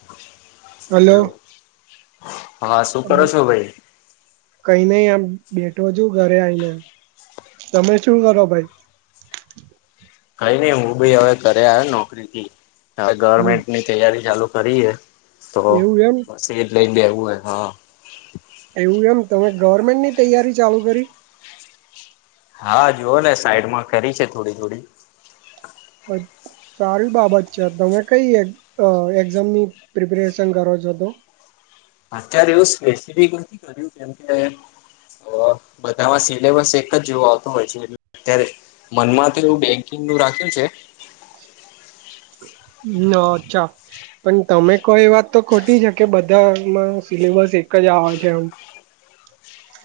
[inaudible] Hello હા શું કરો છો ભાઈ. કઈ નઈ આમ બેઠો છુ ઘરે આવીઈને તમે શું કરો ભાઈ. કઈ નઈ હું બી હવે કર્યા નોકરી થી હવે હમ ગવર્મેન્ટની તૈયારી ચાલુ કરીએે. તો એવું એમ બસ એર લઈન બી આવવું હોય હા. એવું એમ તમે ગવર્મેન્ટની તૈયારી ચાલુ કરી? હા જુઓ ને સાઈડમાં કરી છે થોડી થોડી. હ. સારી બાબત છે તમે કઈ એક્ઝામની પ્રિપેરેશન કરો છો તો. અત્યારે એવું સ્પેસિફિક નથી કર્યું કેમ કે. બધામાં સિલેબસ એક જ જેવો આવતો હોય છે અત્યારે. મનમાં તો એવું બેંકિંગ નું રાખ્યુ છે. હમ અચ્છા. પણ તમે કો એ વાત તો ખોટી છે કે બધામાં સિલેબસ એક જ આવે છે એમ [inaudible]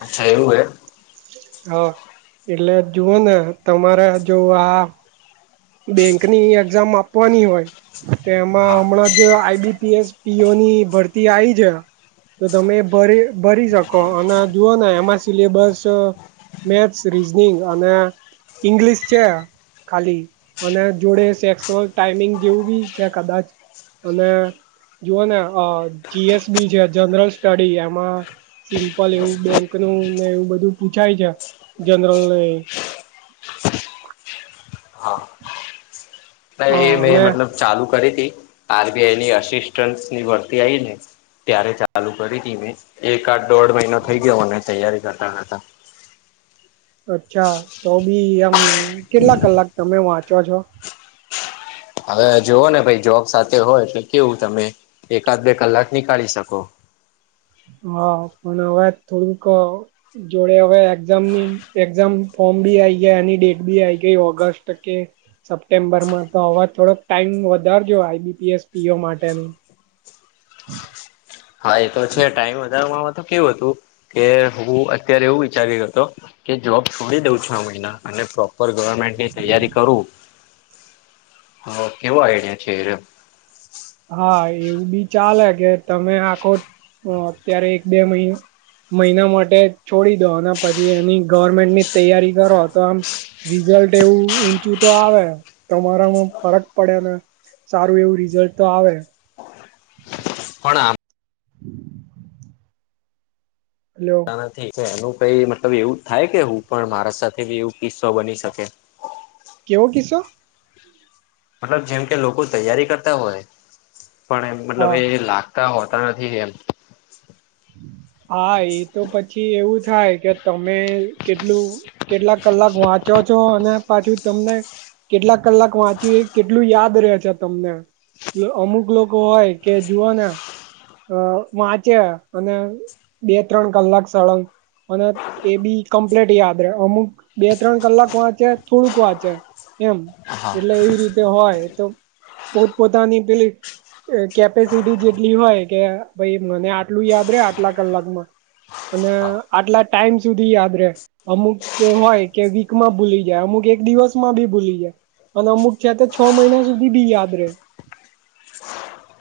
અચ્છા એવું હે હા એટલે જુઓ ને તમારે જો આ બેંક ની એક્ઝામ આપવાની હોય. તે એમાં હા હમણાં જ આઈબીપીએસ પીઓ ની ભરતી આવી છે. તો તમે ભરી ભરી શકો અને જુઓ ને એમાં સિલેબસ મેથ્સ રીઝનિંગ અને ઈંગ્લિશ છે ખાલી. અને જોડે ટેક્સનુ ટાઈમિંગ જેવું બી છે કદાચ અને જુઓ ને જીએસબી છે જનરલ સ્ટડી એમાં સિમ્પલ એવું બેંક નું ને એવું બધું પૂછાય છે જનરલ હા હ એ મેં અને મતલબ ચાલુ કરી હતી આરબીઆઈ ની અસિસ્ટન્ટની ભરતી આવી ને ત્યારે ચાલુ કરી હતી મેં એક આદ દોઢ મહિનો થઈ ગયો અને તૈયારી કરતા કરતા અચ્છા તો બી આમ કેટલા કલાક તમે વાંચો છો? હવે જોવો ને ભાઈ જોબ સાથે હોય એટલે કેવું તમે એકાદ બે કલાક નીકાળી શકો. હા પણ હવે થોડુંક જોડે હવે એક્ઝામની એક્ઝામ ફોર્મ બી આઈ ગયા એની ડેટ બી આઈ ગઈ ઓગસ્ટ કે સપ્ટેમ્બરમાં તો અવાજ થોડોક ટાઈમ વધારજો આઈબીપીએસ પીઓ માટેની [inaudible] હા એ તો છે ટાઈમ વધારમાં તો કેવું હતું. કે હું અત્યારે એવું વિચાર્યો હતો કે જોબ છોડી દઉં છું આ મહિના અને ઉપર ગવર્મેન્ટની તૈયારી કરું કેવો આઈડિયા છે એ હા એવું બી ચાલે કે તમે આખો અત્યારે એક બે મહિનો મહિના માટે છોડી દો અને પછી એની ગવર્મેન્ટની તૈયારી કરો તો આમ રિઝલ્ટ એવું ઊંચું તો આવે તમારામાં ફરક પડે ને સારું એવું રિઝલ્ટ તો આવે પણ આમાં [inaudible] [inaudible] એનું કઈ મતલબ એવું થાય કે હું પણ મારા સાથે એવું કિસ્સો બની શકે કેવો કિસ્સો? મતલબ જેમ કે લોકો તૈયારી કરતા હોય પણ હા મતલબ એ લાગ ગતા હોતા નથી એમ હા એ તો પછી એવું થાય કે તમે કેટલું કેટલાક કલાક વાંચો છો અને પાછું તમને કેટલા કલાક વાંચી કેટલું યાદ રહે છે? તમને અમુક લોકો હોય કે જુઓને વાંચ્યા અને બે ત્રણ કલાક સળંગ અને એ બી કમ્પ્લીટ યાદ રહે અમુક બે ત્રણ કલાક વાંચે થોડુંક વાંચે એમ હા એટલે એવી રીતે હોય તો પોત પોતાની પેલી કેપેસિટી જેટલી હોય કે ભાઈ મને આટલું યાદ રે આટલા કલાકમાં અને હા આટલા ટાઈમ સુધી યાદ રે અમુક હોય કે વીકમાં ભૂલી જાય અમુક એક દિવસમાં ભી ભૂલી જાય અને અમુક છે તે છ મહિના સુધી બી યાદ રહે.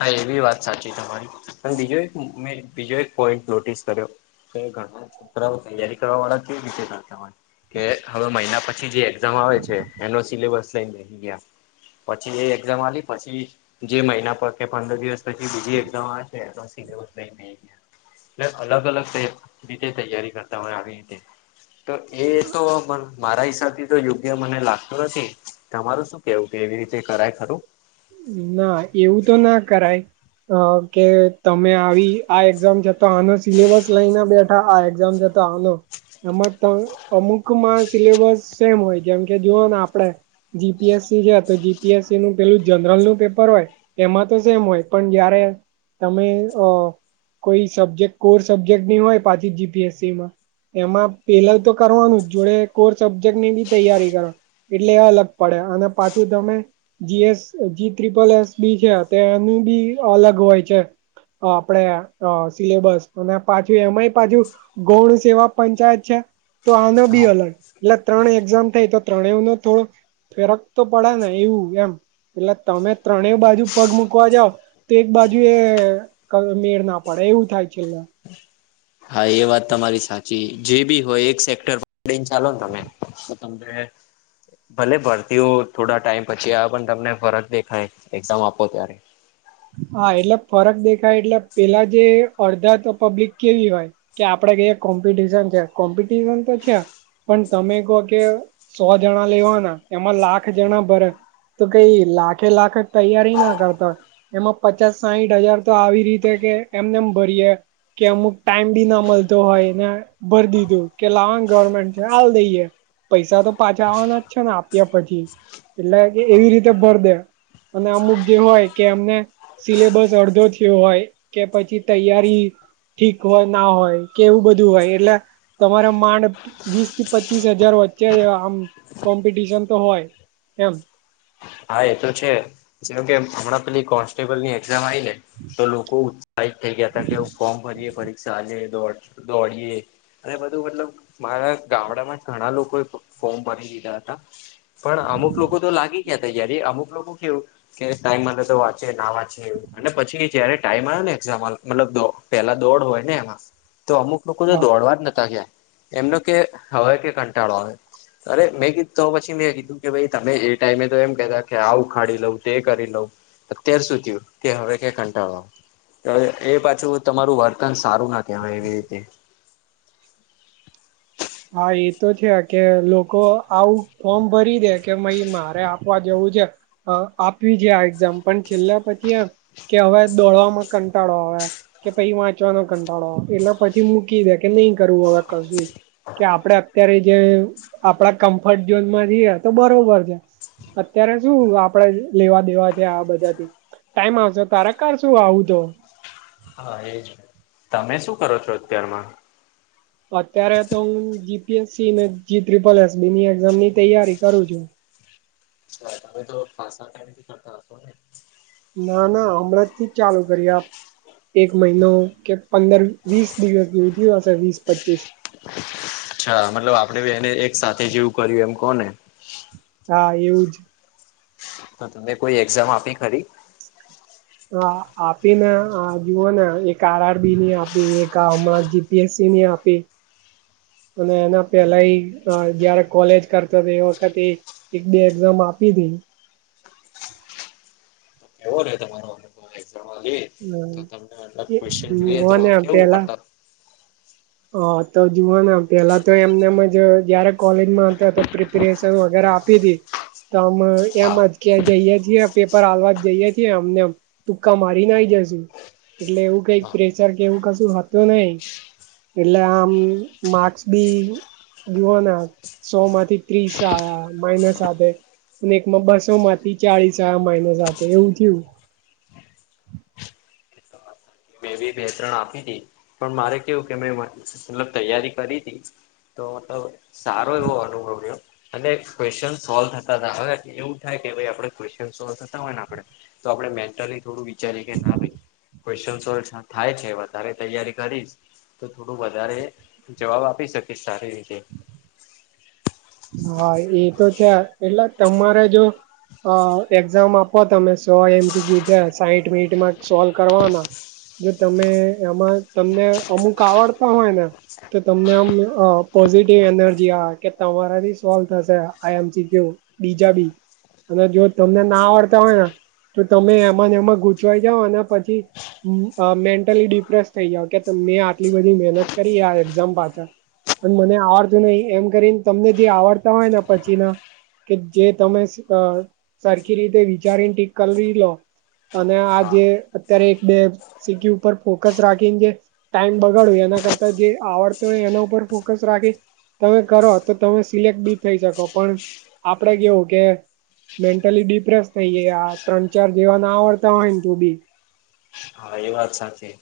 હા એવી વાત સાચી તમારી પણ બીજો એક મે બીજો એક પોઈન્ટ નોટિસ કર્યો. તો ઘણા છોકરાઓ તૈયારી કરવા વાળા કેવી રીતે થાય તમારે કે હવે મહિના પછી જે એક્ઝામ આવે છે એનો સિલેબસ લઈને બેહી ગિયા પછી એ એક્ઝામ આલી પછી જે મહિના પ ર કે પંદર દિવસ પછી બીજી એક્ઝામ આવે [unintelligible] લે અલગ અલગ તે રીતે તૈયારી કરતા હોય આવી રીતે તો એ તો મ મારા હિસાબથી તો યોગ્ય મને લાગતું નથી તમારું શું કેવું કે એવી રીતે કરાય ખરુ ના એવું તો ના કરાય અ કે તમે આવી આ એક્ઝામ છતા આનો સિલેબસ લઈને બેઠા આ એક્ઝામ જ ત આનો એમાં ત અમુકમાં સિલેબસ સેમ હોય જેમ કે જુઓ ને આપડે જીપીએસસી છે. ત જીપીએસસી નું પેલું જ જનરલ નું પેપર હોય, એમાં તો સેમ હોય પણ જયારે તમે અ કોઈ સબ્જેક્ટ કોર સબ્જેક્ટ ન હોય, પાછી જીપીએસસીમાં એમાં પેલા તો કરવાનું જ જોડે કોર સબ્જેક્ટ ની બી તૈયારી કરવા એટલે અલગ પડે અને પાછું, તમે GS G triple S B છે. તેનું બી અલગ હોય છે. આપડે અ સિલેબસ અને પાછું એમાંય પાછું ગૌણ સેવા પંચાયત છે. તો આ ન બી હા અલણ એટલે ત્રણ એક્ઝામ થઈ, તો ત્રણેવ નો થોડો ફેરક તો પડે ને એવું એમ એટલે તમે ત્રણેય બાજુ પગ મુૂકવા જાવ તે એક બાજુ એ ક મેળ ના પડે એવું થાય, છેલ્લે હા એ વાત તમારી સાચી જે બી હોય, એક સેક્ટર ડીન ચાલો ને તમે [unintelligible] ભલે ભરતીઓ થોડા ટાઈમ પછી આવે પણ તમને ફરજ દેખાય એક્ઝામ આપો ત્યારે. હા, એટલે ફરક દેખાય એટલે પેલા જે અડધા તો પબ્લિક કેવી હોય કે આપડે કઈએ કોમ્પિટશન છે, કોમ્પિટિશન તો છે. પણ તમે કહો કે સો જણા લેવાના એમાં લાખ જણા ભરે તો કઈ લાખે લાખ તૈયારી ના કરતા હોય એમાં પચાસ સાયીઠ હજાર, તો આવી રીતે કે એમનેમ ભરીએે કે અમુક ટાઈમ બી ના મળતો હોય ને ભર દીધું કે લાવ ગવર્મેન્ટ છે. હાલ દઈએ પૈસા તો પાછા આવવાના જ છે ને આપ્યા પછી એટલે ક એવી રીતે ભર દે અને અમુક જે હોય કે અમને સિલેબસ અડધો થીયો હોય કે પછી તૈયારી ઠીક હોય ના હોય, કે એવું બધું હોય એટલે તમારે માંડ વીસ થી પચીસ હજાર વચ્ચે ય આમ કોમ્પિટિશન તો હોય, એમ હા એ તો છે. જેમ કે હમણાં પેલી કોન ટેબલની એક્ઝામ આઇલે તો લોકો ઉત્સાહિત થઈ ગયા હતા, કે ફોર્મ ભરીએ ભરી સાજે દોડ દોડીએ અને બધું મતલબ મારા ગામડામાં જ ઘણા લોકોએ ફોર્મ ભરી દીધા હતા. પણ અમુક લોકો તો લાગી ગયા તા જયારે અમુક લોકો કેવું કે ટાઈમ માટે તો વાંચે ના વાંચે એવું અને પછી. જયારે ટાઈમ આવે ને એઝામ આલ મતલબ દો પેલા દોડ હોય ને એમાં તો અમુક લોકો તો દોડવા જ નતા ગયા એમનો કે હવે કે કંટાળો આવે અરે મેં કીધું તો પછી મેં કીધું કે ભઈ તમે એટ ટાઈમે તો એમ કતા કે આવ ઉખાડી લઉં તે કરી લઉ અત્યાર સુું થયું કે હવે, કે કંટાળવા તો એ પાછું તમારું વર્તન સારું ના કહેવાય એવી રીતે હા એ તો છે કે લોકો આવું ફોર્મ ભરી દે કે મઇ મારે આપવા જવું છે. આપ્યું છે આ એક્ઝામ પણ છેલ્લે પછી એમ કે હવે દોડવામાં કંટાળો આવે કે પછી વાંચવાનો કંટાળો એટલે પછી મૂકી દે કે નહી, કરવું હવે કશું કે આપડે અત્યારે જે આપડા કમ્ફર્ટ ઝોનમાં જઈએ તો બરોબર છે. અત્યારે શું આપડે લેવા દેવા છે. આ બધાથી ટાઈમ આવશેો તારા કાર શું આવું તો હા, એજ તમે શું કરો છો અત્યારમાં? અત્યારે તો હું જીપીએસસી જી તિપલ એસ બીની એક્ઝામ ની તૈયારી કરું છું તમે તો ખાસ કથી કરતા હશો ને ના ના હમણાં થી જ ચાલુ કરી આપ એક મહિનો કે પંદર વીસ દિવસની ઉજ્યું હશે વીસ પચીસ અચ્છા મતલબ આપણેેી એને એક સાથે જેવું કર્યું એમ કોને હા એવું જ. તો તને કોઈ એક્ઝામ આપી ખરી? હ આપીને જુઓ ને એક આરઆરબી ની આપી એક હ જીપીએસસી ની આપી. અને એના પેલા જયારે કોલેજ કરતો હતો એ વખતે એક બે એક્ઝામ આપી હતી [unintelligible] લે હમ્મ તો તમને મતલબ એ ક્વેશ્ચન હ જોઈએ તો હને કેવું આપેલા મતલબ હા તો જોુવાના પેલા તો એમને જ જયારે કોલેજમાં હતા સ વગર અપિતી તો અમે એમ હા જ ક્યા જઈએ છીએ પેપર હાલવા જ જઈએ છીએ અમને ટુક્કા મારી નાઈ હા જશું એટલે એવું કઈક પ્રેશર કે એવું કશું હત નહી એટલે આમ માક્સ બી જુઓ ના સો માંથી ત્રીસ આ માઇનસ આપ અને એકમાં બસો માંથી ચાળસ માઇનસ એવું થયું મેં બી બે તરણ આપી હતી પણ મારે કેવું કે મે મતલબ તૈયારી કરી હતી તો મતલબ સારો એવો અનુભવ રહ્યો અને ક્વેશ્ચન સોલ્વ થતા હતા હવે એવું થાય કે ભાઈ આપડે ક્વેશ્ન સોલ્વ થતા હોય ને આપડે તો આપડણે મેન્ટલી થોડું વિચારીએ કે ના ભાઈ ક્વન સોલ્વ થાય છે વધારે તૈયારી કરીશ તો થોડું વધારે જવાબ આપી શકીશ સારી રીતે હા એ તો છે એટલે તમારે જો હ એક્ઝામ આપો તમે સો એમસીક્યુ છે સાઈઠ મિનિટ માં સોલ્વ કરવાના જો તમે આમાં તમને અમુક આવડતા હોય ને તો તમને આમ પોઝિટિવ એનર્જી આવે કે તમારાથી સો થશે આ એમસી બીજા બી અને જો તમને ના આવડતા હોય ને તો તમે એમાંને એમાં ઘૂચવાઈ જાાવ અને પછી મેન્ટલી ડિપ્રેસ થઈ જાવ કે મે આટલી બધી મહેનત કરી આ એક્ઝામ પાછળ પણ મને આવડતું નહી એમ કરીને તમને જે આવડતા હોય પછી ના કે જે તમે સરખી રીતે વિચારીને ટી કરી લો અને આ હા જે અત્યારે એક બે સીટી ઉપર ફોકસ રાખીને જે ટાઈમ બગાડો એના કરતા જે આવડતો હોય એના ઉપર ફોકસ રાખી તમે કરો તો તમે સિલેક્ટ બી થઈ શકો પણ આપડે કેવું કે મેન્ટલી ડિપ્રેસ થઈ જાય આ ત્રણ ચાર જેવા ના આવડતા હોય ને તું બી હા એ વાત સાચી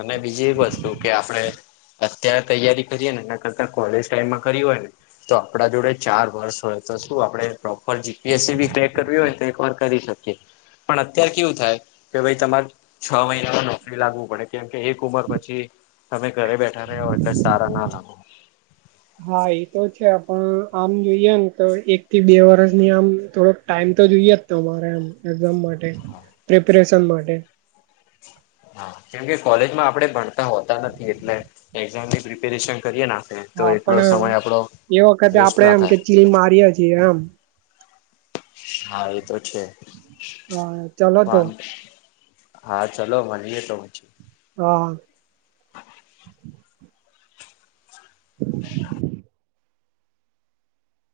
અને બીજી એક વસ્તુ કે આપડે અત્યારે તૈયારી કરીએ ને એના કરતા કોલેજ ટાઈમમાં કરી હોય ને તો આપડા જોડે ચાર વર્ષ હોય તો શું આપડે જીપીએસસી બી ક્રેક કરવી હોય તો એક વાર કરી શકીએ પણ અત્યારે કેવું થાય કે ભાઈ તમારે છ મહિનામાં નોકરી લાગવું પડે કેમ કે એક ઉંમર પછી તમે ઘરે બેઠા રહ્યો, એટલે સારા ના લાગો. હ. હા, એ તો છે, પણ આમ જોઈએ ને તો એક થી બે વર્ષની આમ થોડોક ટાઈમ તો જોઈએ. તમારે એક્ઝામ માટે પ્રિપરેશન માટે કેમકે કોલેજમાં આપડે ભણતા હોતા નથી, એટલે એક્ઝામની પ્રિપેરેશન કરીએ. આપણે તો હા, એટલો પણ સમય આપણો એ વખતે વેસ્ટ આપડે ના એમ કે થાય ચીલ મારીએ છીએ એમ. હા, એ તો છે. હા ચલો તો પણ હા, ચલો મલીએ તો. હા.